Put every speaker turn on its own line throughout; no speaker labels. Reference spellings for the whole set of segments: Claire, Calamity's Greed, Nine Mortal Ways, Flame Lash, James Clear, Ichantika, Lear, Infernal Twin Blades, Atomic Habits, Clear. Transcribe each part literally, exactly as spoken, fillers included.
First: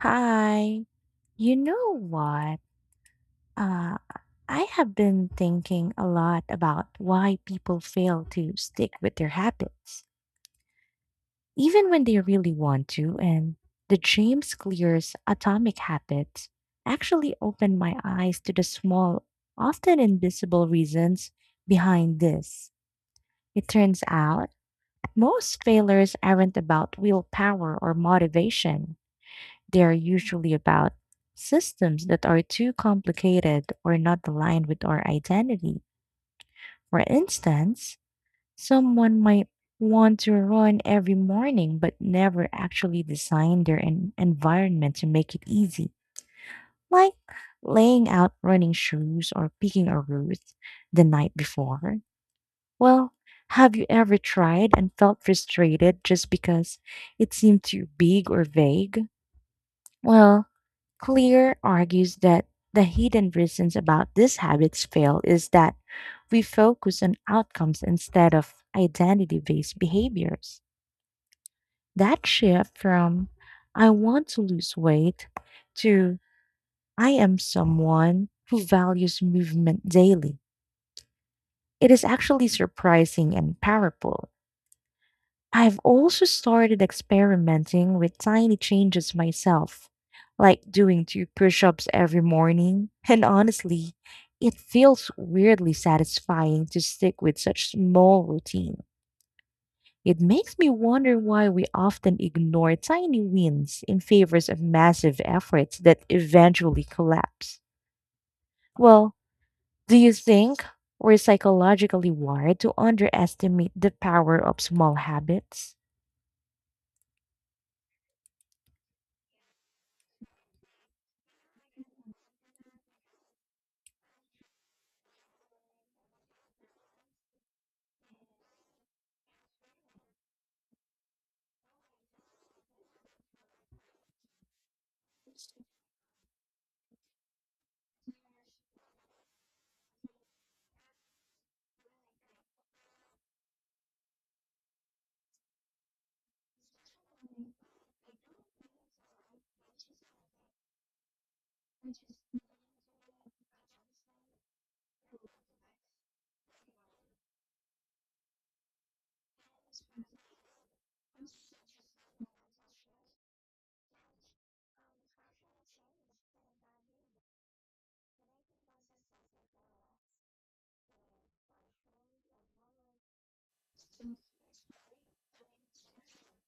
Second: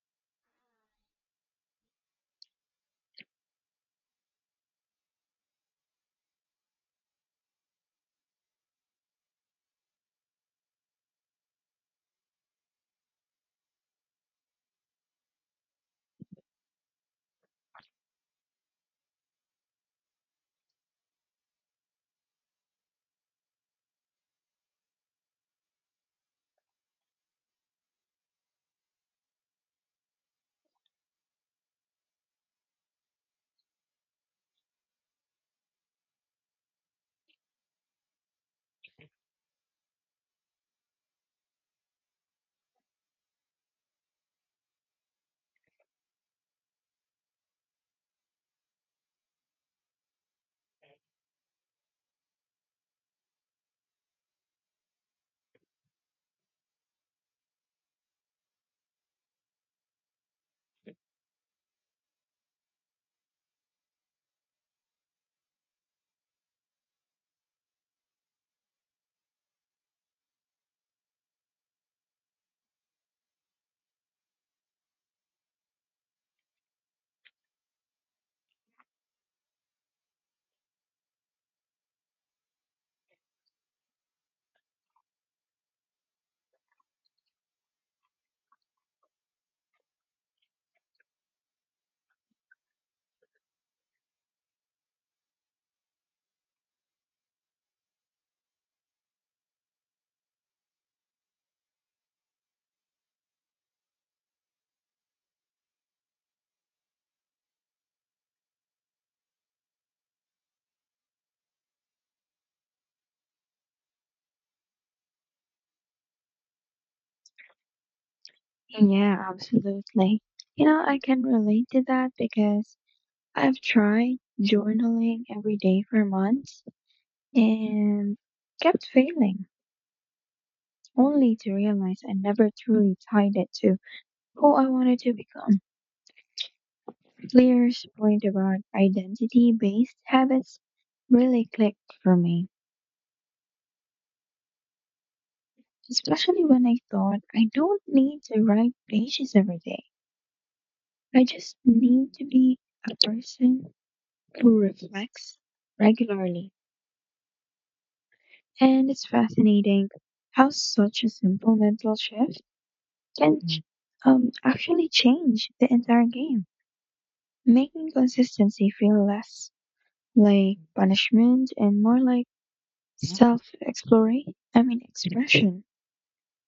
Hi. You know what? Uh, I have been thinking a lot about why people fail to stick with their habits, even when they really want to. And the James Clear's Atomic Habits actually opened my eyes to the small, often invisible reasons behind this. It turns out most failures aren't about willpower or motivation. They are usually about systems that are too complicated or not aligned with our identity. For instance, someone might want to run every morning but never actually design their en- environment to make it easy, like laying out running shoes or picking a route the night before. Well, have you ever tried and felt frustrated just because it seemed too big or vague? Well, Clear argues that the hidden reasons about these habits fail is that we focus on outcomes instead of identity based behaviors. That shift from I want to lose weight to I am someone who values movement daily. It is actually surprising and powerful. I've also started experimenting with tiny changes myself, like doing two push ups every morning. And honestly, it feels weirdly satisfying to stick with such small routine. It makes me wonder why we often ignore tiny wins in favor of massive efforts that eventually collapse. Well, do you think we're psychologically wired to underestimate the power of small habits?
Yeah, absolutely. You know, I can relate to that because I've tried journaling every day for months and kept failing, only to realize I never truly tied it to who I wanted to become. Lear's point about identity-based habits really clicked for me, especially when I thought I don't need to write pages every day. I just need to be a person who reflects regularly. And it's fascinating how such a simple mental shift can ch- um, actually change the entire game, making consistency feel less like punishment and more like self exploration, I mean, expression.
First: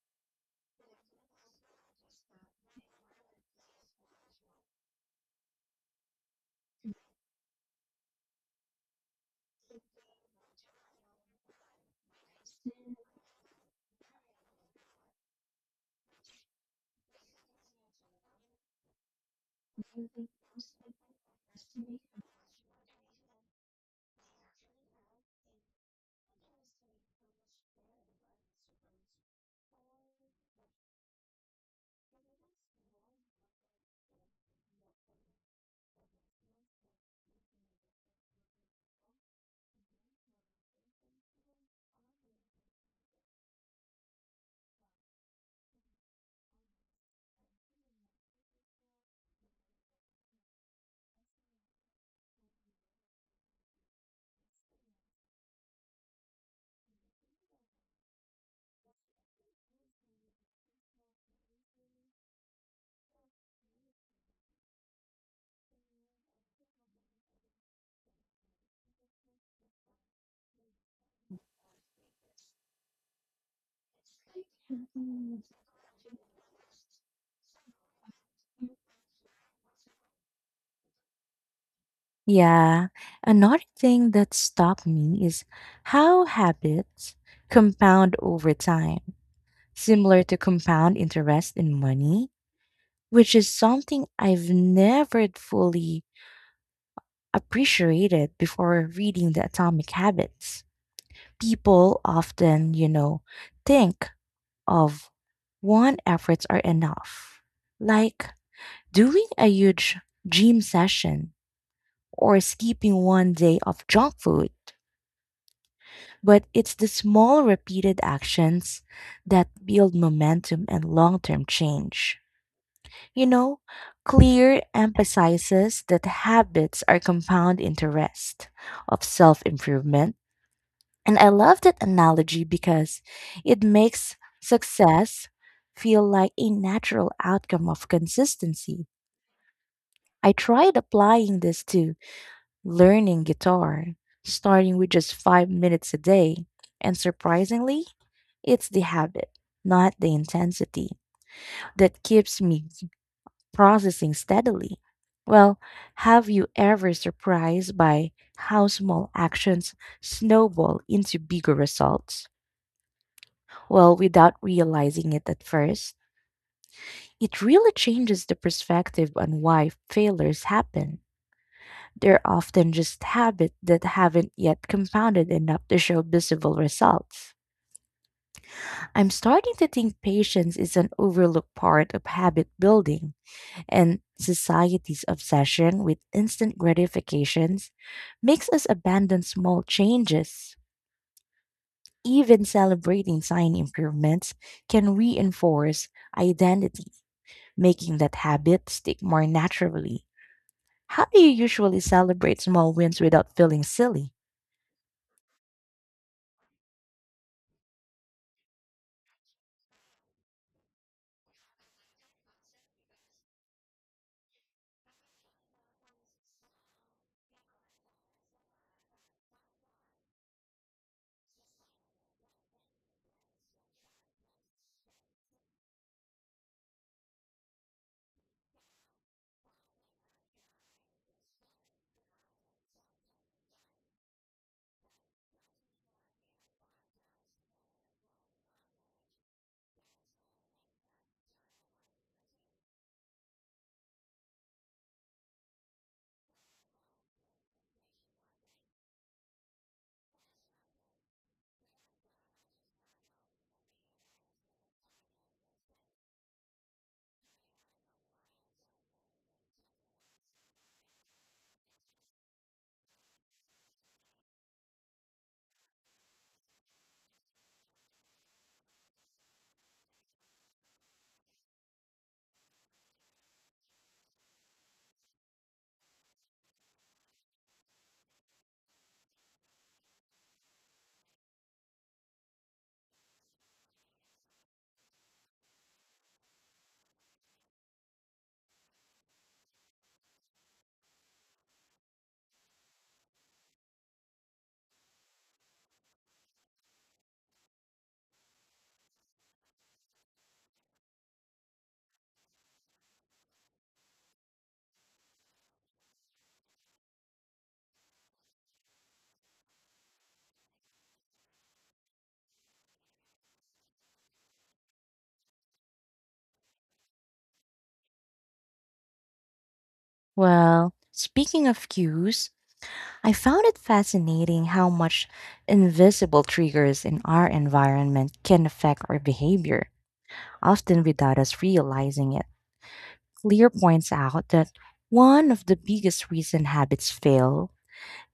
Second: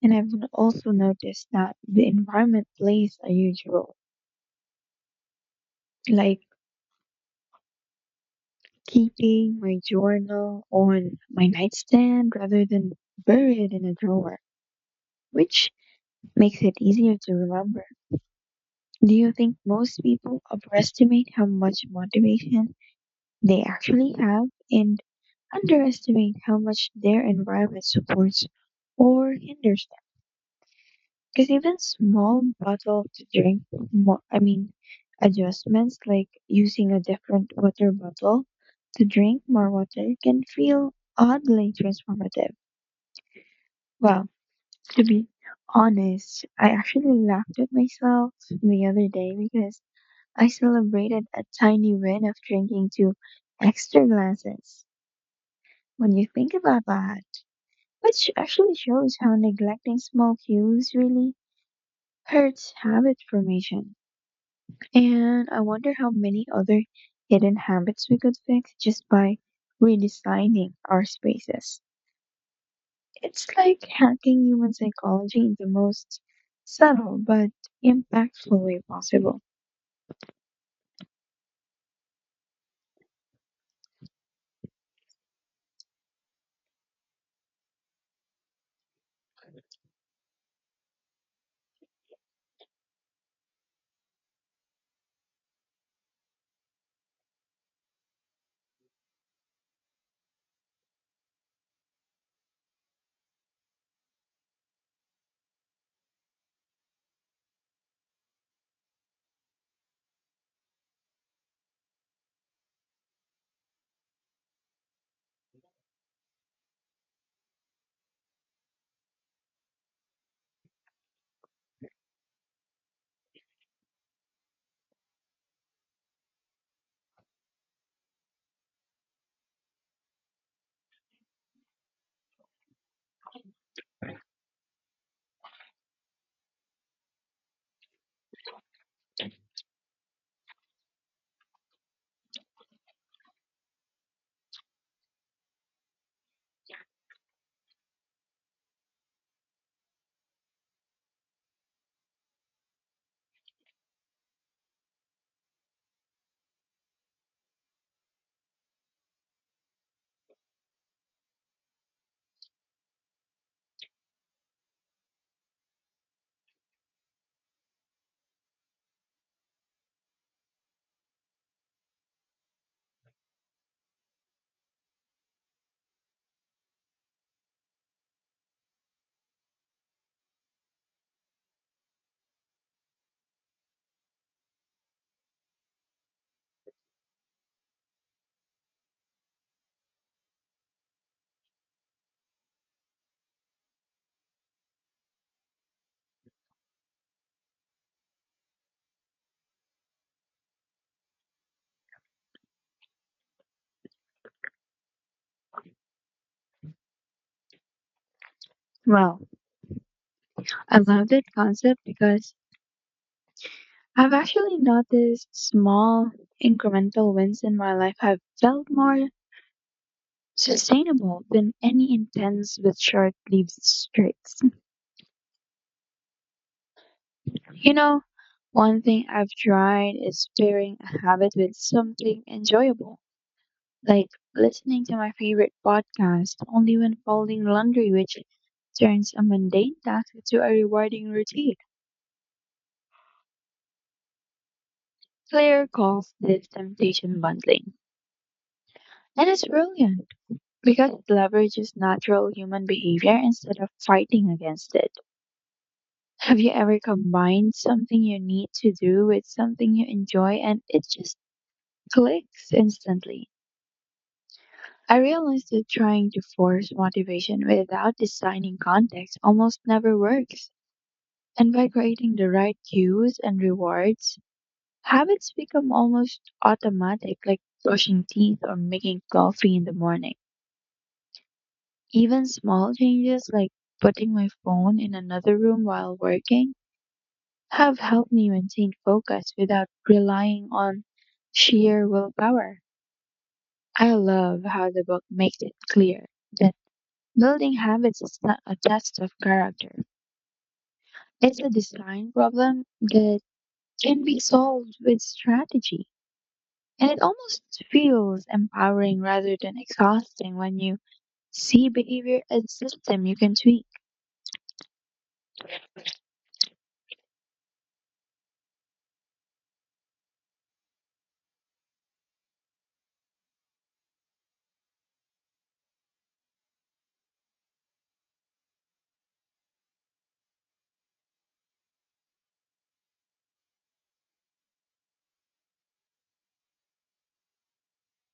And I've n- also noticed that the environment plays a huge role, like keeping my journal on my nightstand rather than buried in a drawer, which makes it easier to remember. Do you think most people overestimate how much motivation they actually have and underestimate how much their environment supports or hinders them? Because even small bottle to drink, mo- I mean, adjustments like using a different water bottle to drink more water can feel oddly transformative. Well, to be honest, I actually laughed at myself the other day because I celebrated a tiny win of drinking two extra glasses. When you think about that, which actually shows how neglecting small cues really hurts habit formation. And I wonder how many other hidden habits we could fix just by redesigning our spaces. It's like hacking human psychology in the most subtle but impactful way possible.
Yeah. Another thing that stopped me is how habits compound over time, similar to compound interest in money, which is something I've never fully appreciated before reading The Atomic Habits. People often, you know, think of one efforts are enough. Like doing a huge gym session or skipping one day of junk food. But it's the small, repeated actions that build momentum and long term change. You know, Clear emphasizes that habits are compound interest of self improvement. And I love that analogy because it makes success feel like a natural outcome of consistency. I tried applying this to learning guitar, starting with just five minutes a day. And surprisingly, it's the habit, not the intensity, that keeps me processing steadily. Well, have you ever surprised by how small actions snowball into bigger results? Well, without realizing it at first, it really changes the perspective on why failures happen. They're often just habits that haven't yet compounded enough to show visible results. I'm starting to think patience is an overlooked part of habit building, and society's obsession with instant gratifications makes us abandon small changes. Even celebrating tiny improvements can reinforce identity, making that habit stick more naturally. How do you usually celebrate small wins without feeling silly?
Well, I love that concept because I've actually noticed small incremental wins in my life have felt more sustainable than any intense with short lived streaks. You know, one thing I've tried is pairing a habit with something enjoyable, like listening to my favorite podcast only when folding laundry, which turns a mundane task into a rewarding routine. Claire calls this temptation bundling. And it's brilliant because it leverages natural human behavior instead of fighting against it. Have you ever combined something you need to do with something you enjoy and it just clicks instantly? I realized that trying to force motivation without designing context almost never works. And by creating the right cues and rewards, habits become almost automatic, like brushing teeth or making coffee in the morning. Even small changes like putting my phone in another room while working have helped me maintain focus without relying on sheer willpower. I love how the book makes it clear that building habits is not a test of character. It's a design problem that can be solved with strategy. And it almost feels empowering rather than exhausting when you see behavior as a system you can tweak.
Well, speaking of cues, I found it fascinating how much invisible triggers in our environment can affect our behavior, often without us realizing it. Lear points out that one of the biggest reason habits fail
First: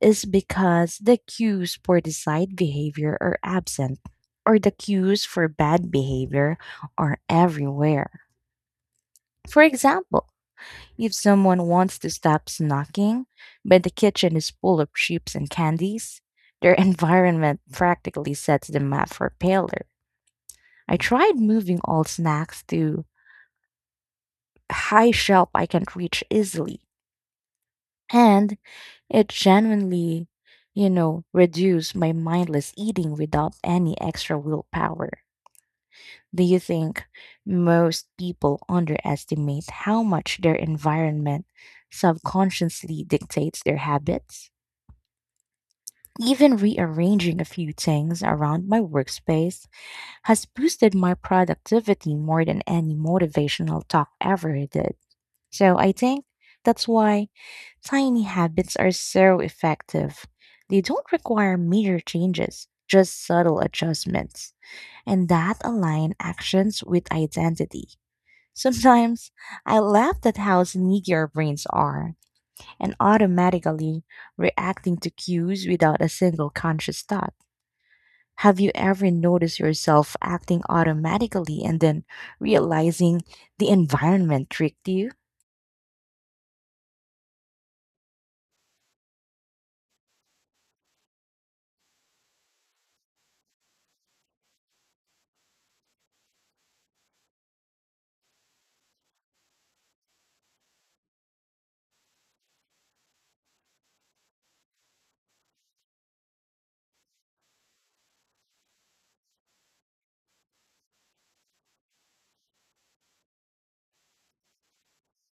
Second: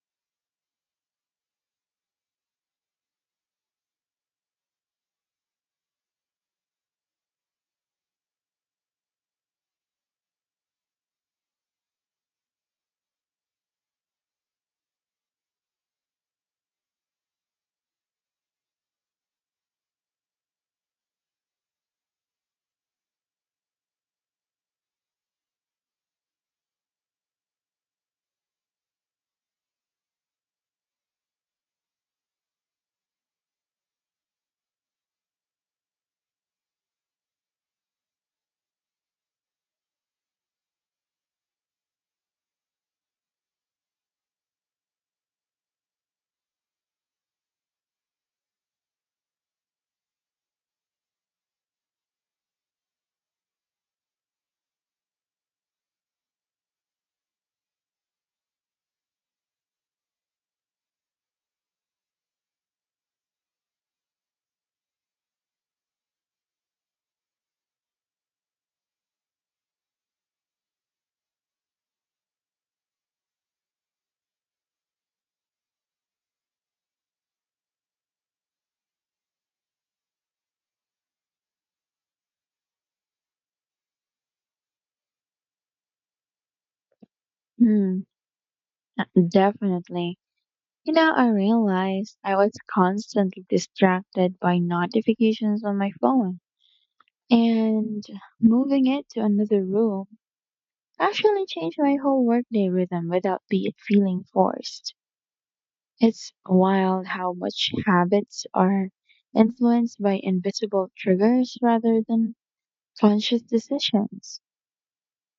is because the cues for desired behavior are absent, or the cues for bad behavior are everywhere. For example, if someone wants to stop snacking, but the kitchen is full of chips and candies, their environment practically sets the map for failure. I tried moving all snacks to a high shelf I can reach easily, and it genuinely, you know, reduced my mindless eating without any extra willpower. Do you think most people underestimate how much their environment subconsciously dictates their habits? Even rearranging a few things around my workspace has boosted my productivity more than any motivational talk ever did. So I think that's why tiny habits are so effective. They don't require major changes, just subtle adjustments. And that align actions with identity. Sometimes I laugh at how sneaky our brains are and automatically reacting to cues without a single conscious thought. Have you ever noticed yourself acting automatically and then realizing the environment tricked you?
Hmm, definitely. You know, I realized I was constantly distracted by notifications on my phone. And moving it to another room actually changed my whole workday rhythm without be it feeling forced. It's wild how much habits are influenced by invisible triggers rather than conscious decisions.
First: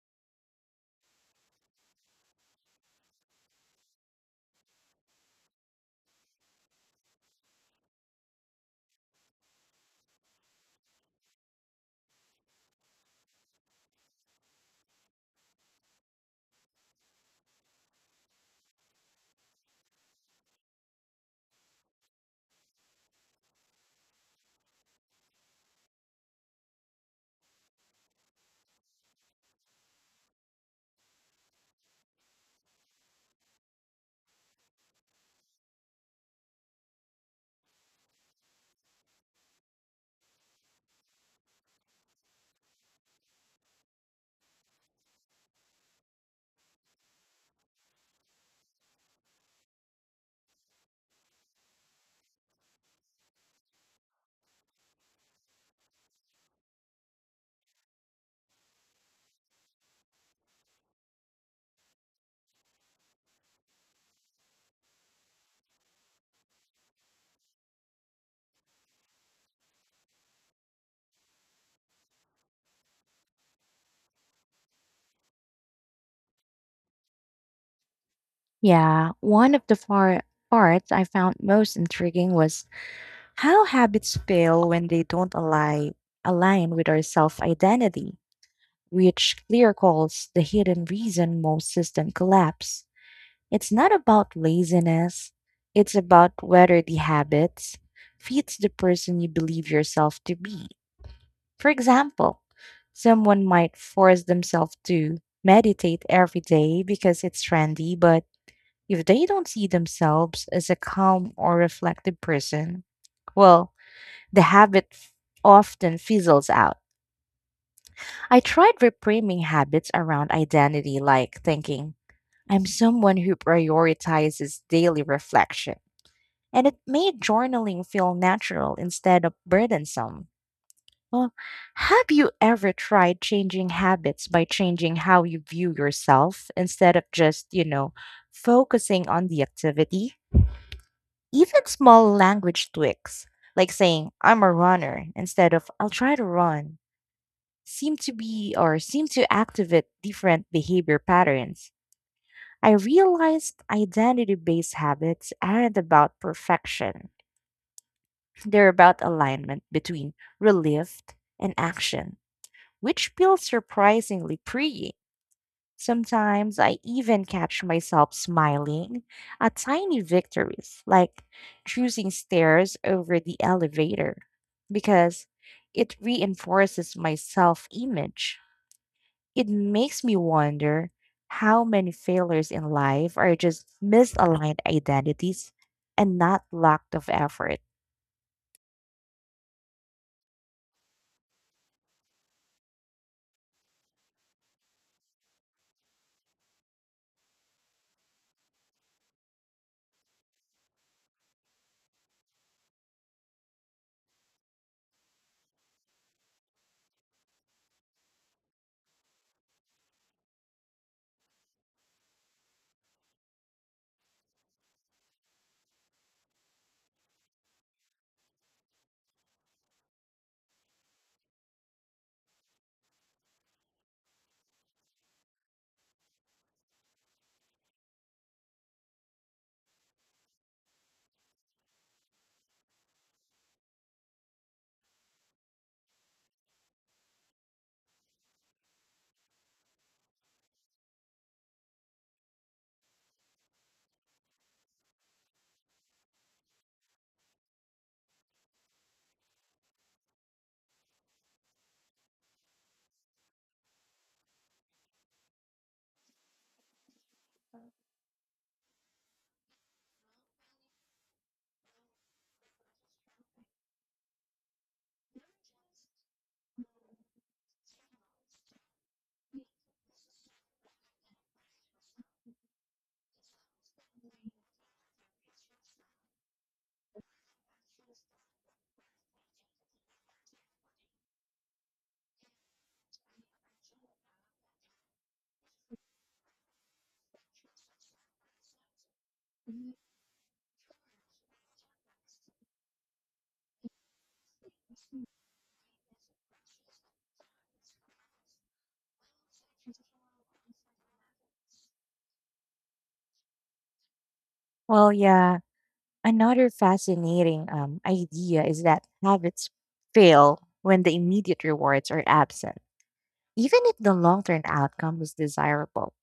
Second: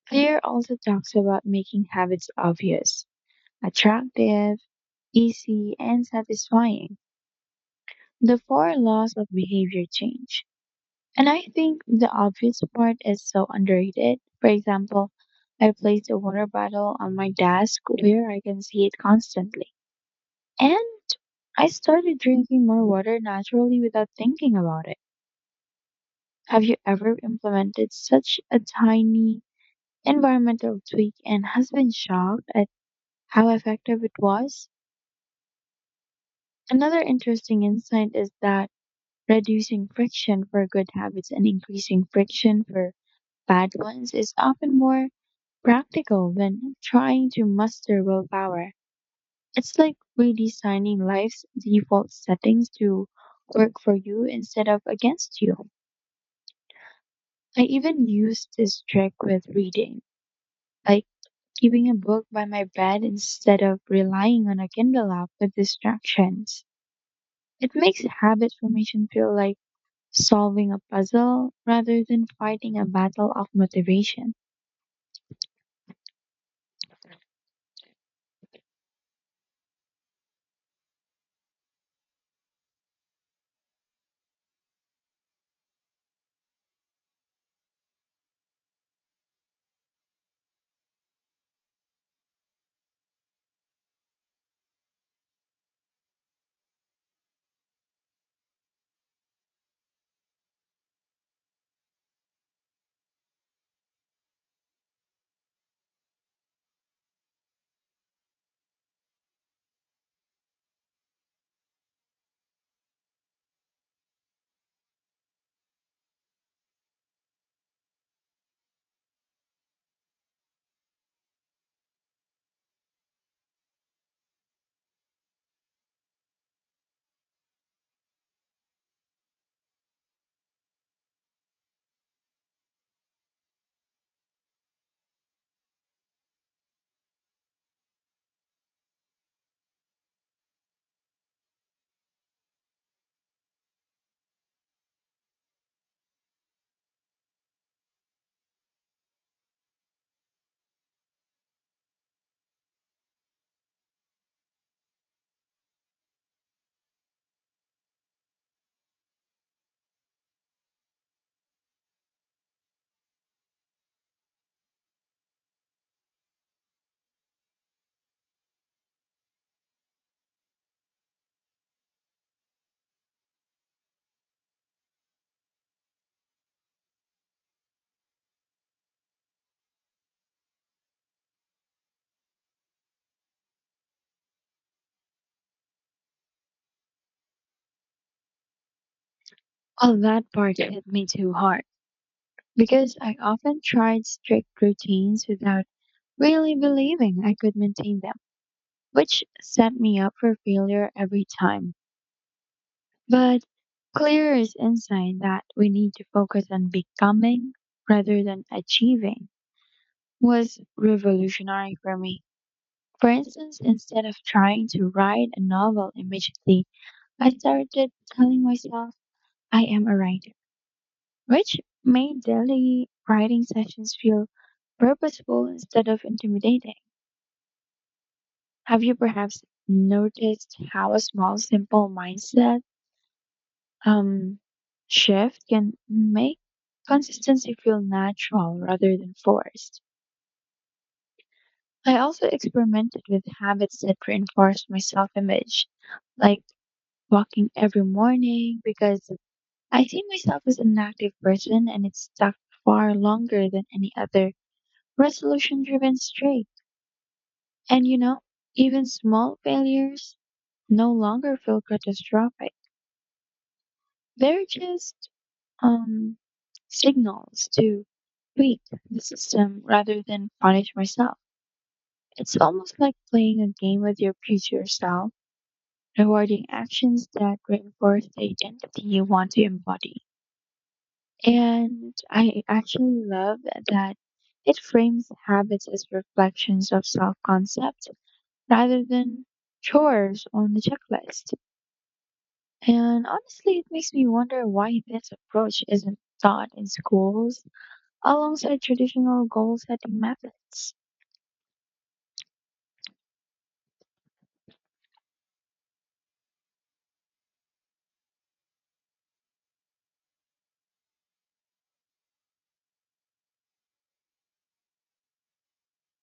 Clear also talks about making habits obvious, attractive, easy, and satisfying. The four laws of behavior change. And I think the obvious part is so underrated. For example, I placed a water bottle on my desk where I can see it constantly. And I started drinking more water naturally without thinking about it. Have you ever implemented such a tiny environmental tweak and has been shocked at how effective it was? Another interesting insight is that reducing friction for good habits and increasing friction for bad ones is often more practical when trying to muster willpower. It's like redesigning life's default settings to work for you instead of against you. I even used this trick with reading, like keeping a book by my bed instead of relying on a Kindle app with distractions. It makes habit formation feel like solving a puzzle rather than fighting a battle of motivation.
Yeah, one of the far parts I found most intriguing was how habits fail when they don't align align with our self-identity, which clear calls the hidden reason most systems collapse. It's not about laziness, it's about whether the habits fits the person you believe yourself to be. For example, someone might force themselves to meditate every day because it's trendy, but if they don't see themselves as a calm or reflective person, well, the habit f- often fizzles out. I tried reframing habits around identity, like thinking, I'm someone who prioritizes daily reflection. And it made journaling feel natural instead of burdensome. Well, have you ever tried changing habits by changing how you view yourself instead of just, you know, focusing on the activity? Even small language tweaks, like saying, I'm a runner, instead of, I'll try to run, seem to be or seem to activate different behavior patterns. I realized identity based habits aren't about perfection, they're about alignment between relief and action, which feels surprisingly freeing. Sometimes I even catch myself smiling at tiny victories, like choosing stairs over the elevator, because it reinforces my self image. It makes me wonder how many failures in life are just misaligned identities and not lack of effort.
All that part hit me too hard, because I often tried strict routines without really believing I could maintain them, which set me up for failure every time. But clear is insight that we need to focus on becoming rather than achieving was revolutionary for me. For instance, instead of trying to write a novel immediately, I started telling myself I am a writer, which made daily writing sessions feel purposeful instead of intimidating. Have you perhaps noticed how a small, simple mindset um, shift can make consistency feel natural rather than forced? I also experimented with habits that reinforced my self image, like walking every morning because I see myself as an active person, and it stuck far longer than any other resolution driven streak. And you know, even small failures no longer feel catastrophic. They're just um, signals to tweak the system rather than punish myself. It's almost like playing a game with your future self, rewarding actions that reinforce the identity you want to embody. And I actually love that it frames habits as reflections of self concept rather than chores on the checklist. And honestly, it makes me wonder why this approach isn't taught in schools alongside traditional goal setting methods.
Well, yeah, another fascinating um, idea is that habits fail when the immediate rewards are absent, even if the long term outcome is desirable.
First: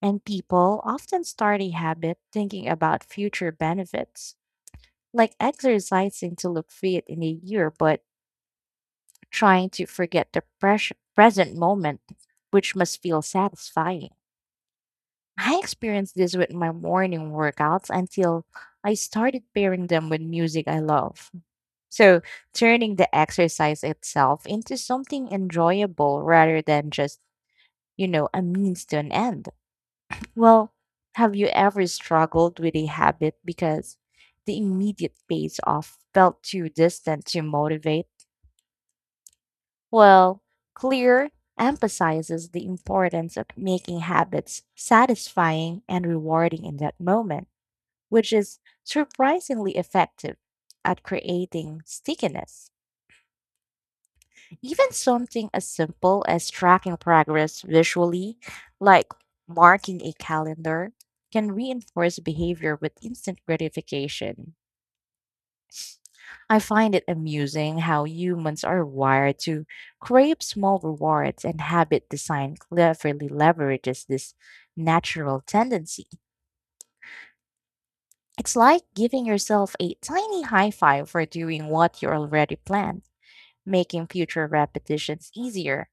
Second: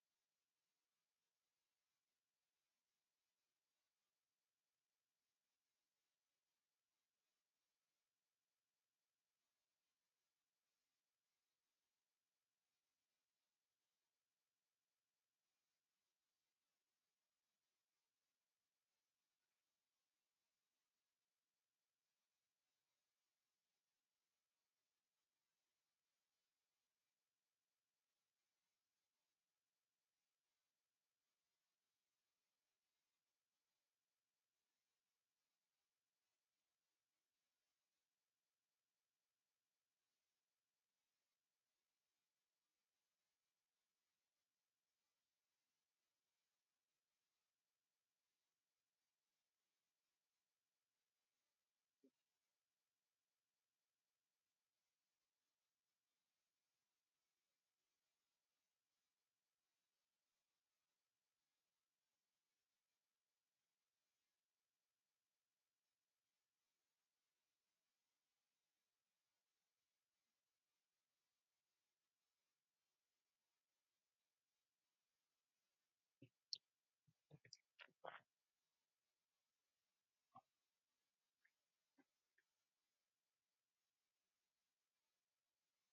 And people often start a habit thinking about future benefits, like exercising to look fit in a year, but trying to forget the pres- present moment, which must feel satisfying. I experienced this with my morning workouts until I started pairing them with music I love. So, turning the exercise itself into something enjoyable rather than just, you know, a means to an end. Well, have you ever struggled with a habit because the immediate payoff felt too distant to motivate? Well, Clear emphasizes the importance of making habits satisfying and rewarding in that moment, which is surprisingly effective at creating stickiness. Even something as simple as tracking progress visually, like marking a calendar, can reinforce behavior with instant gratification. I find it amusing how humans are wired to crave small rewards, and habit design cleverly leverages this natural tendency. It's like giving yourself a tiny high five for doing what you already planned, making future repetitions easier.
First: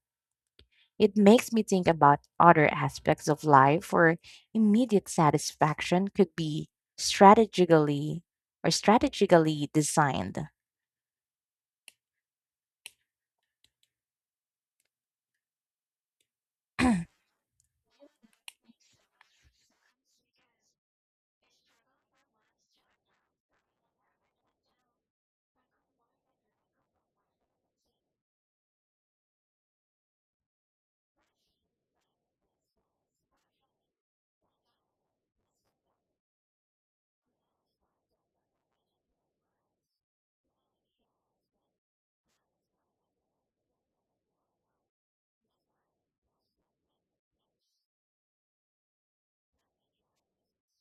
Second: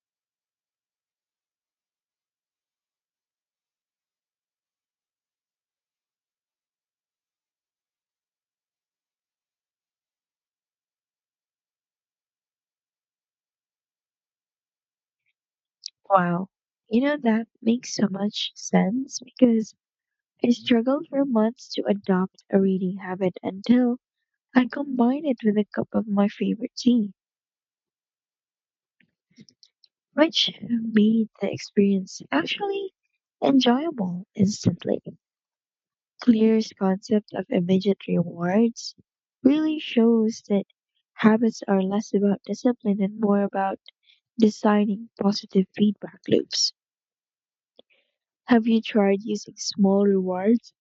It makes me think about other aspects of life where immediate satisfaction could be strategically or strategically designed.
Wow, you know, that makes so much sense because I struggled for months to adopt a reading habit until I combined it with a cup of my favorite tea, which made the experience actually enjoyable instantly. Clear's concept of immediate rewards really shows that habits are less about discipline and more about designing positive feedback loops. Have you tried using small rewards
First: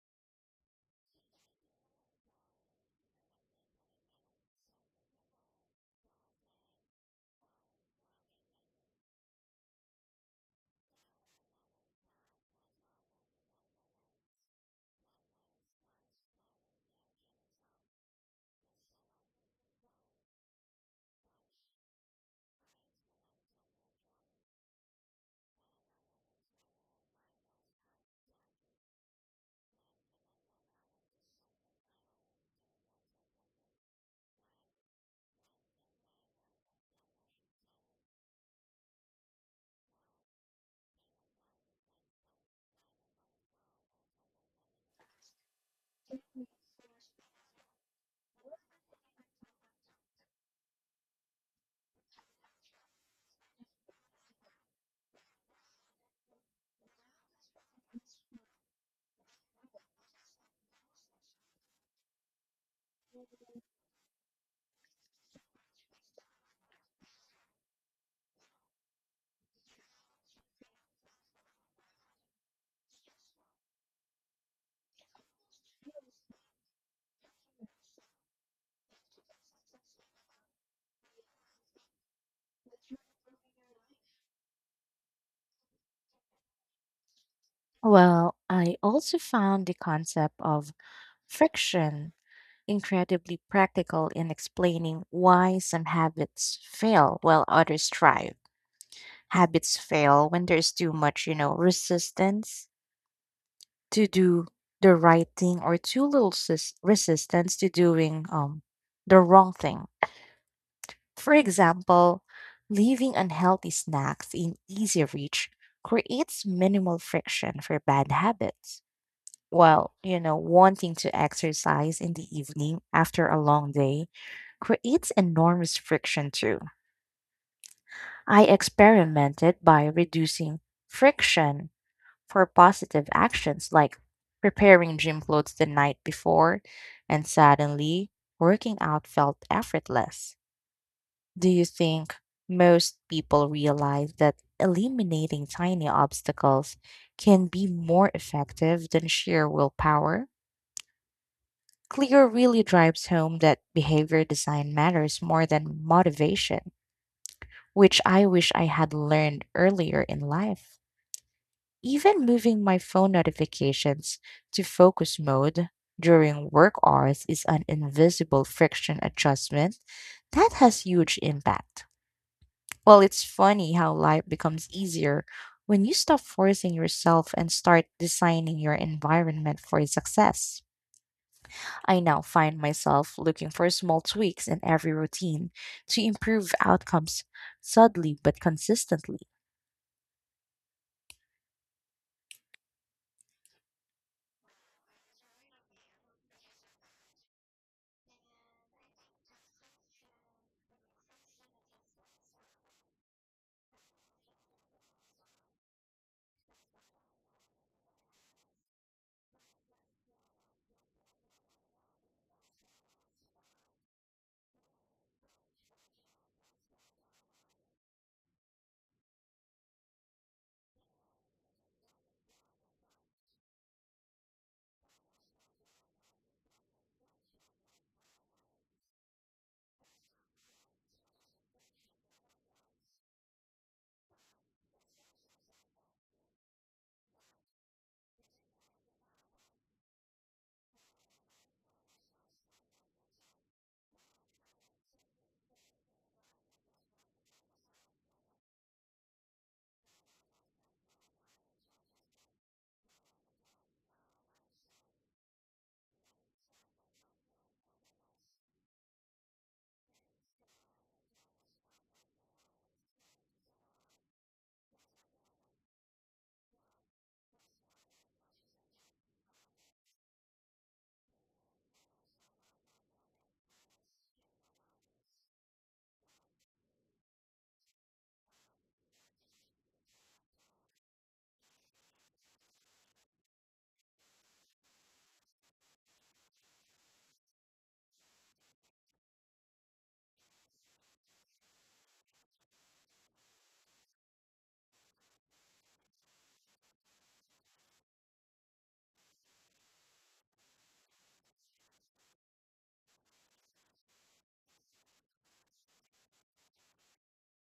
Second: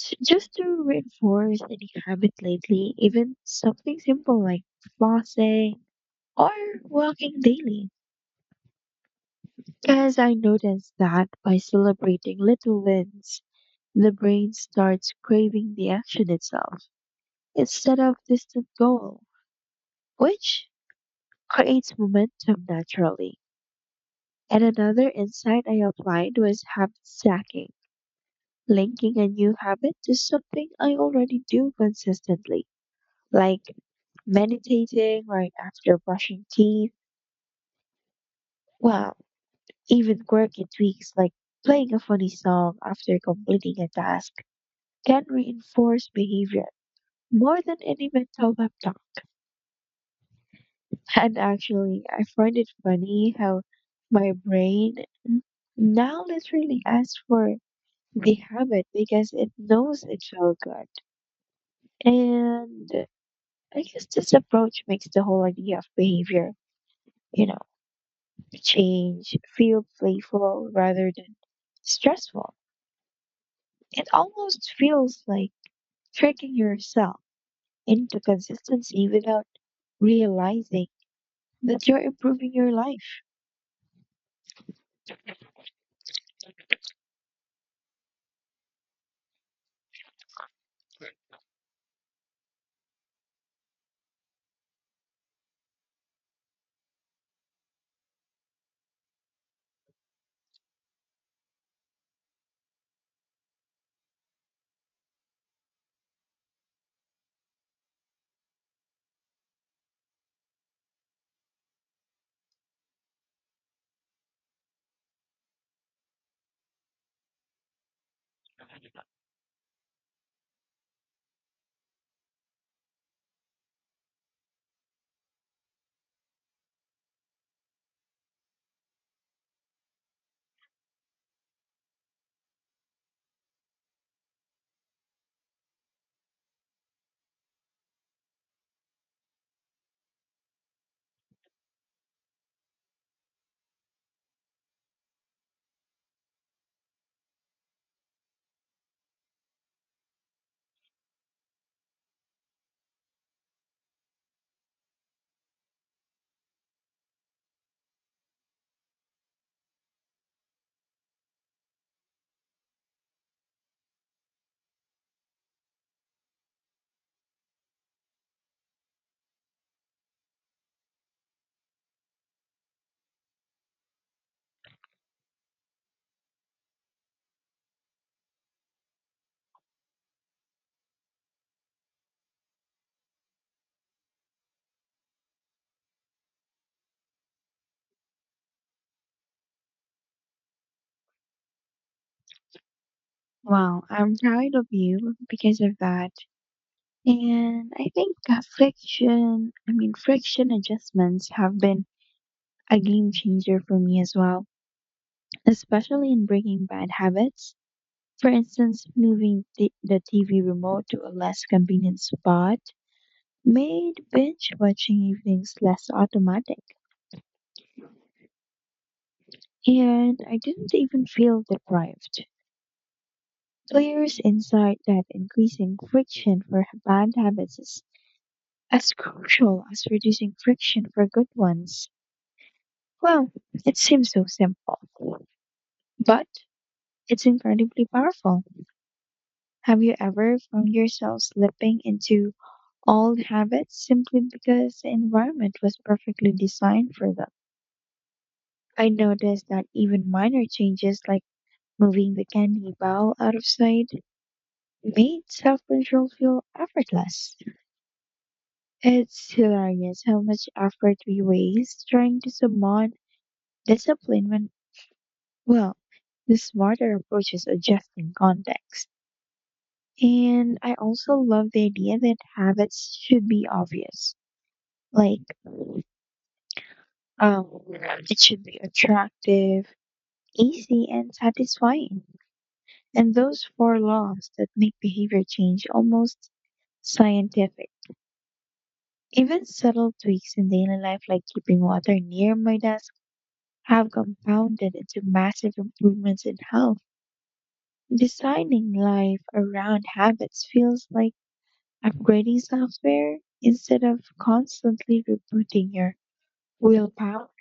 s- just to reinforce any habit lately, even something simple like flossing or walking daily? Because I noticed that by celebrating little wins, the brain starts craving the action itself instead of distant goal, which creates momentum naturally. And another insight I applied was habit stacking, linking a new habit to something I already do consistently, like meditating right after brushing teeth. Well, even quirky tweaks like playing a funny song after completing a task can reinforce behavior more than any mental pep talk. And actually, I find it funny how my brain now literally asks for the habit because it knows it felt good. And I guess this approach makes the whole idea of behavior, you know change feel playful rather than stressful. It almost feels like tricking yourself into consistency without realizing that you're improving your life.
Well, I also found the concept of friction incredibly practical in explaining why some habits fail while others thrive. Habits fail when there's too much, you know, resistance to do the right thing or too little sis- resistance to doing um, the wrong thing. For example, leaving unhealthy snacks in easy reach creates minimal friction for bad habits. While, you know, wanting to exercise in the evening after a long day creates enormous friction too. I experimented by reducing friction for positive actions like preparing gym clothes the night before, and suddenly working out felt effortless. Do you think most people realize that eliminating tiny obstacles can be more effective than sheer willpower? Clear really drives home that behavior design matters more than motivation, which I wish I had learned earlier in life. Even moving my phone notifications to focus mode during work hours is an invisible friction adjustment that has huge impact. Well, it's funny how life becomes easier when you stop forcing yourself and start designing your environment for success. I now find myself looking for small tweaks in every routine to improve outcomes subtly but consistently.
Wow, I'm proud of you because of that. And I think that friction, I mean, friction adjustments have been a game changer for me as well, especially in breaking bad habits. For instance, moving the, the T V remote to a less convenient spot made binge watching evenings less automatic, and I didn't even feel deprived. Players inside that increasing friction for h- bad habits is as crucial as reducing friction for good ones. Well, it seems so simple, but it's incredibly powerful. Have you ever found yourself slipping into old habits simply because the environment was perfectly designed for them? I noticed that even minor changes like moving the candy bowl out of sight made self-control feel effortless. It's hilarious how much effort we waste trying to summon discipline when, well, the smarter approach is adjusting context. And I also love the idea that habits should be obvious. Like, um, it should be attractive, easy, and satisfying. And those four laws that make behavior change almost scientific. Even subtle tweaks in daily life, like keeping water near my desk, have compounded into massive improvements in health. Designing life around habits feels like upgrading software instead of constantly rebooting your willpower.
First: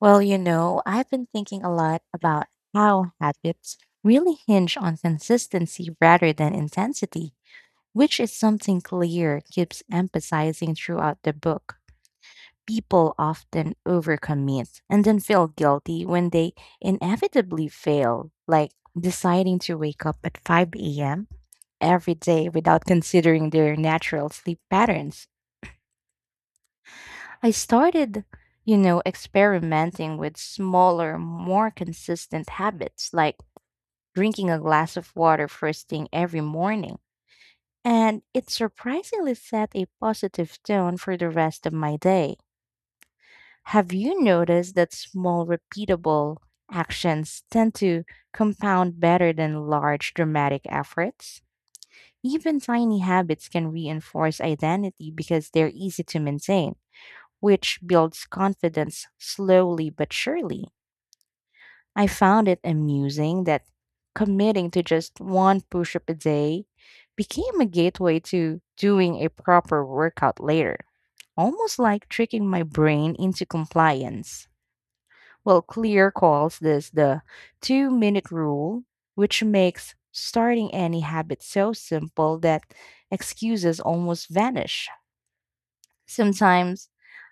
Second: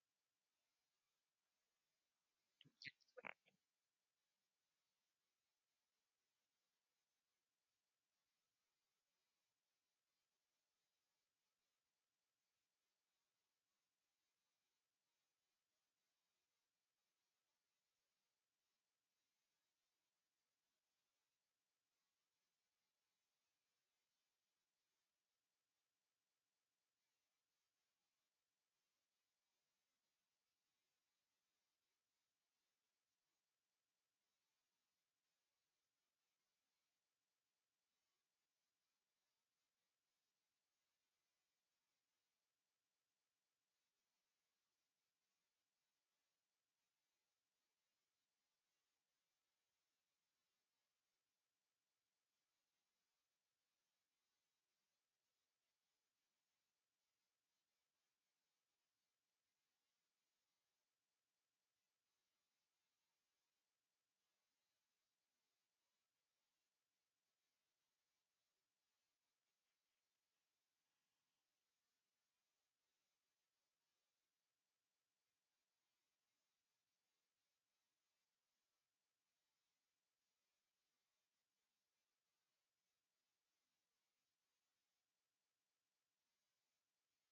Well, you know, I've been thinking a lot about how habits really hinge on consistency rather than intensity, which is something Clear keeps emphasizing throughout the book. People often overcommit and then feel guilty when they inevitably fail, like deciding to wake up at five a m every day without considering their natural sleep patterns. I started, you know, experimenting with smaller, more consistent habits like drinking a glass of water first thing every morning. And it surprisingly set a positive tone for the rest of my day. Have you noticed that small, repeatable actions tend to compound better than large, dramatic efforts? Even tiny habits can reinforce identity because they're easy to maintain, which builds confidence slowly but surely. I found it amusing that committing to just one push up a day became a gateway to doing a proper workout later, almost like tricking my brain into compliance. Well, Clear calls this the two minute rule, which makes starting any habit so simple that excuses almost vanish. Sometimes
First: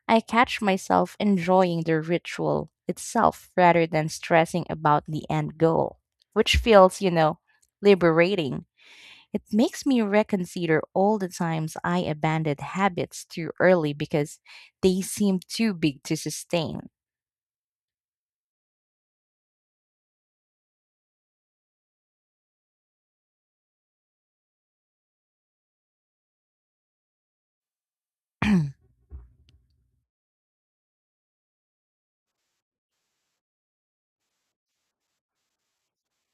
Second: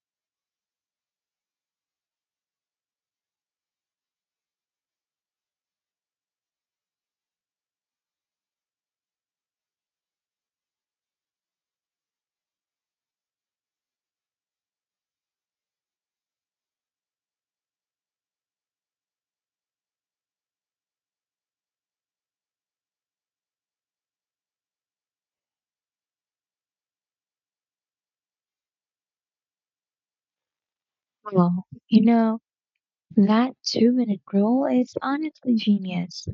I catch myself enjoying the ritual itself rather than stressing about the end goal, which feels, you know, liberating. It makes me reconsider all the times I abandoned habits too early because they seemed too big to sustain.
Well, you know, that two minute rule is honestly genius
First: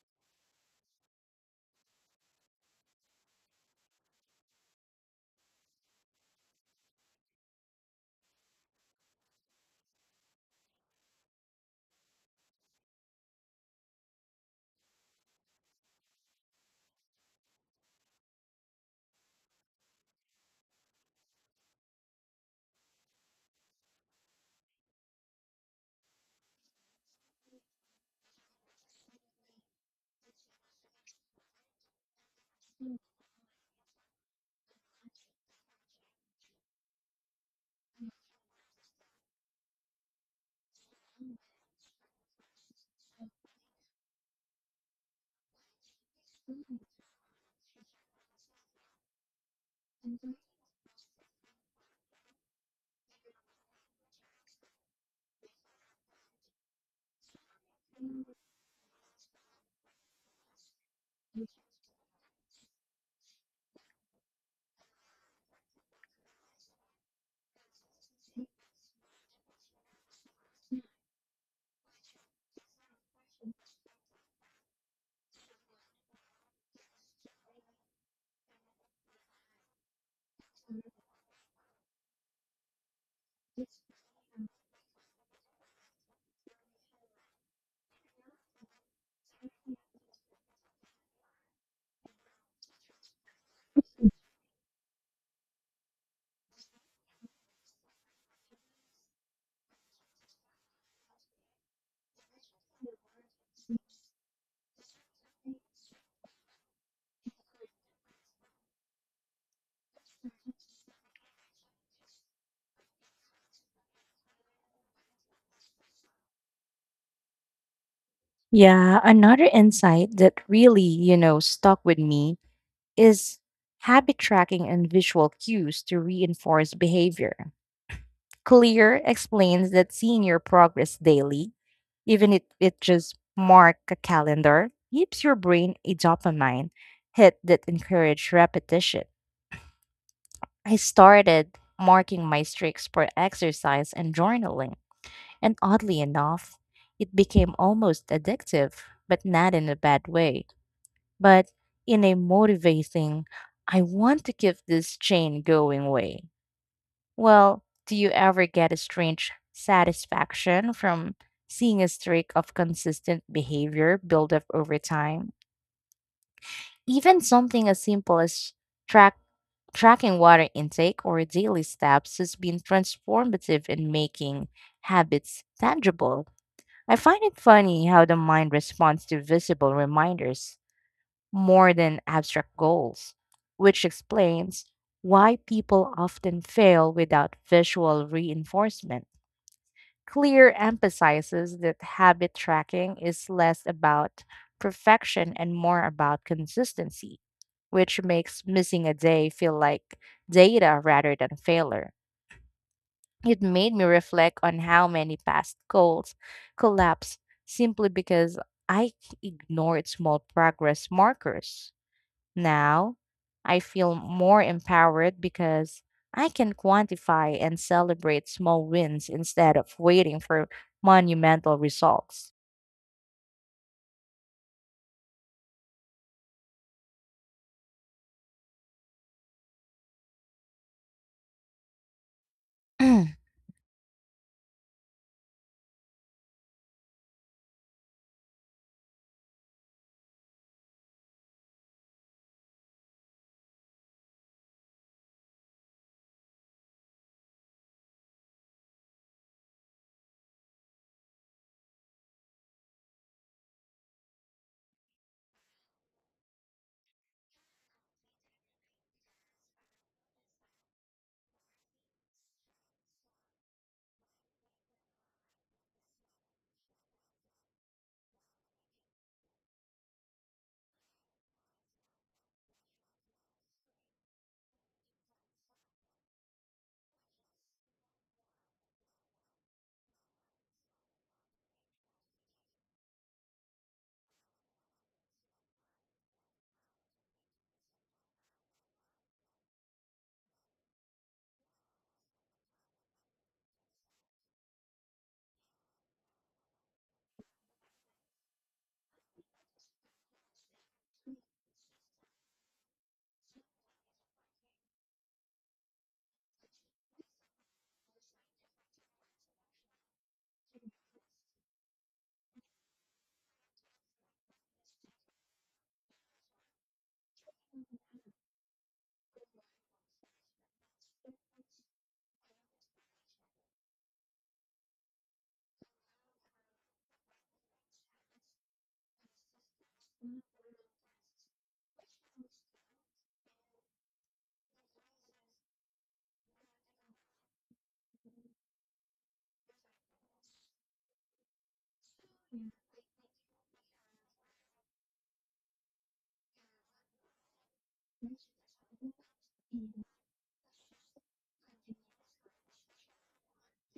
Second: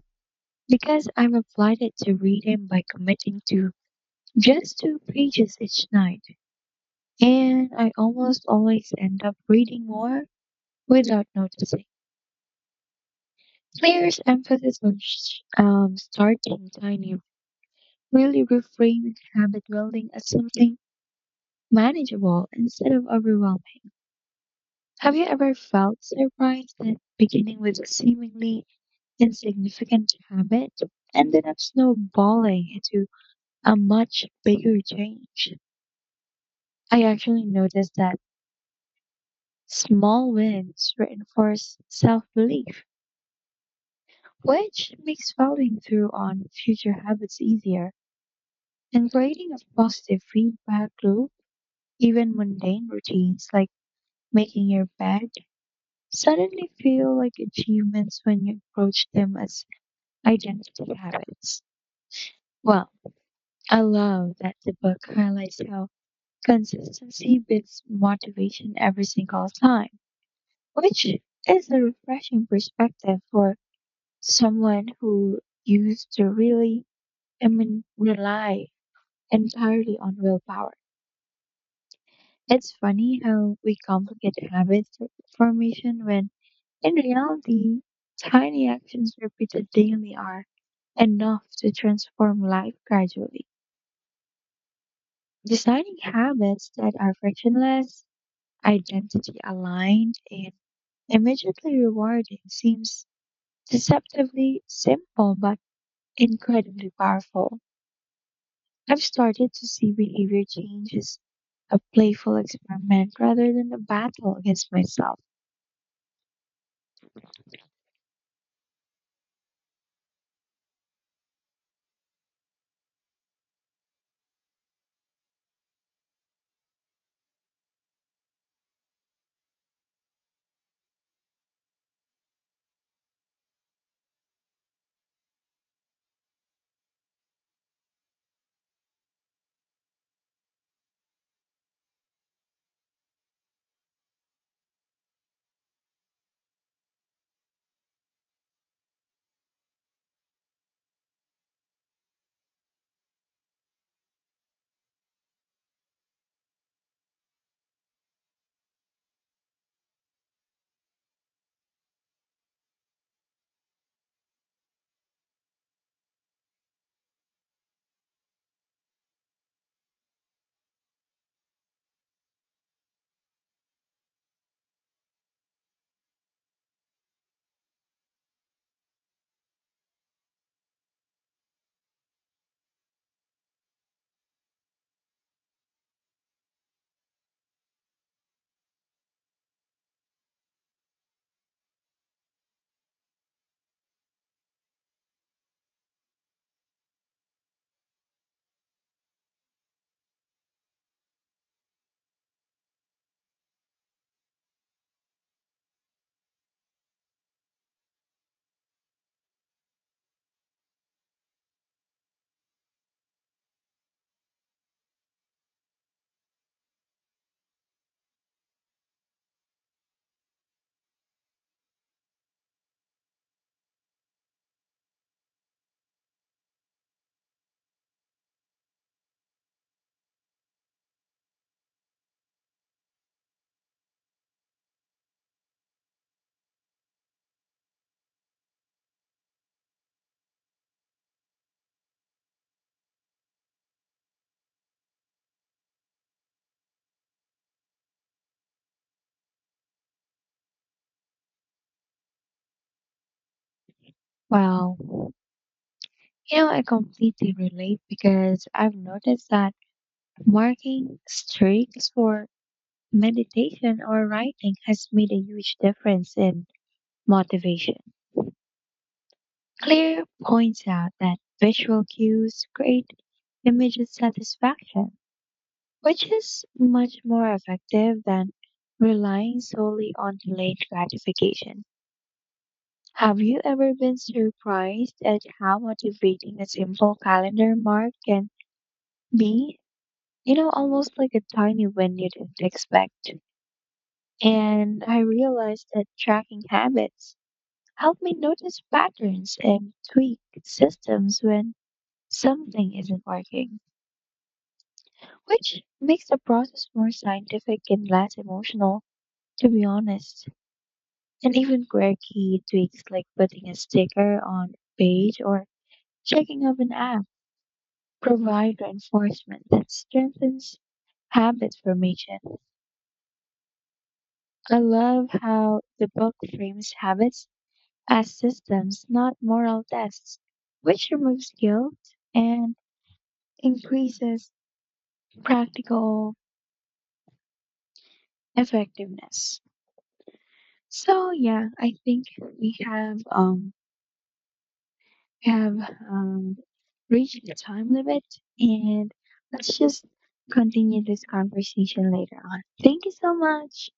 because I've applied it to reading by committing to just two pages each night. And I almost always end up reading more without noticing. Players' emphasis on sh- um, starting tiny really reframes habit building as something manageable instead of overwhelming. Have you ever felt surprised that beginning with a seemingly insignificant habit ended up snowballing into a much bigger change? I actually noticed that small wins reinforce self belief, which makes following through on future habits easier, and creating a positive feedback loop. Even mundane routines like making your bed suddenly feel like achievements when you approach them as identity habits. Well, I love that the book highlights how consistency beats motivation every single time, which is a refreshing perspective for someone who used to really, I mean, rely entirely on willpower. It's funny how we complicate habit f- formation when, in reality, tiny actions repeated daily are enough to transform life gradually. Designing habits that are frictionless, identity aligned, and immediately rewarding seems deceptively simple but incredibly powerful. I've started to see behavior change as a playful experiment rather than a battle against myself.
Yeah, another insight that really, you know, stuck with me is habit tracking and visual cues to reinforce behavior. Clear explains that seeing your progress daily, even if it just mark a calendar, gives your brain a dopamine hit that encourages repetition. I started marking my streaks for exercise and journaling, and oddly enough, it became almost addictive, but not in a bad way, but in a motivating, I want to keep this chain going way. Well, do you ever get a strange satisfaction from seeing a streak of consistent behavior build up over time? Even something as simple as track tracking water intake or daily steps has been transformative in making habits tangible. I find it funny how the mind responds to visible reminders more than abstract goals, which explains why people often fail without visual reinforcement. Clear emphasizes that habit tracking is less about perfection and more about consistency, which makes missing a day feel like data rather than failure. It made me reflect on how many past goals collapsed simply because I ignored small progress markers. Now, I feel more empowered because I can quantify and celebrate small wins instead of waiting for monumental results.
Wow. You know, I completely relate because I've noticed that marking streaks for meditation or writing has made a huge difference in motivation. Clear points out that visual cues create immediate satisfaction, which is much more effective than relying solely on delayed gratification. Have you ever been surprised at how motivating a simple calendar mark can be, you know, almost like a tiny win you didn't expect? And I realized that tracking habits helped me notice patterns and tweak systems when something isn't working, which makes the process more scientific and less emotional, to be honest. And even quirky tweaks like putting a sticker on a page or checking up an app provide reinforcement that strengthens habit formation. I love how the book frames habits as systems, not moral tests, which removes guilt and increases practical effectiveness. So yeah, I think we have um we have um reached the time limit, and let's just continue this conversation later on. Thank you so much.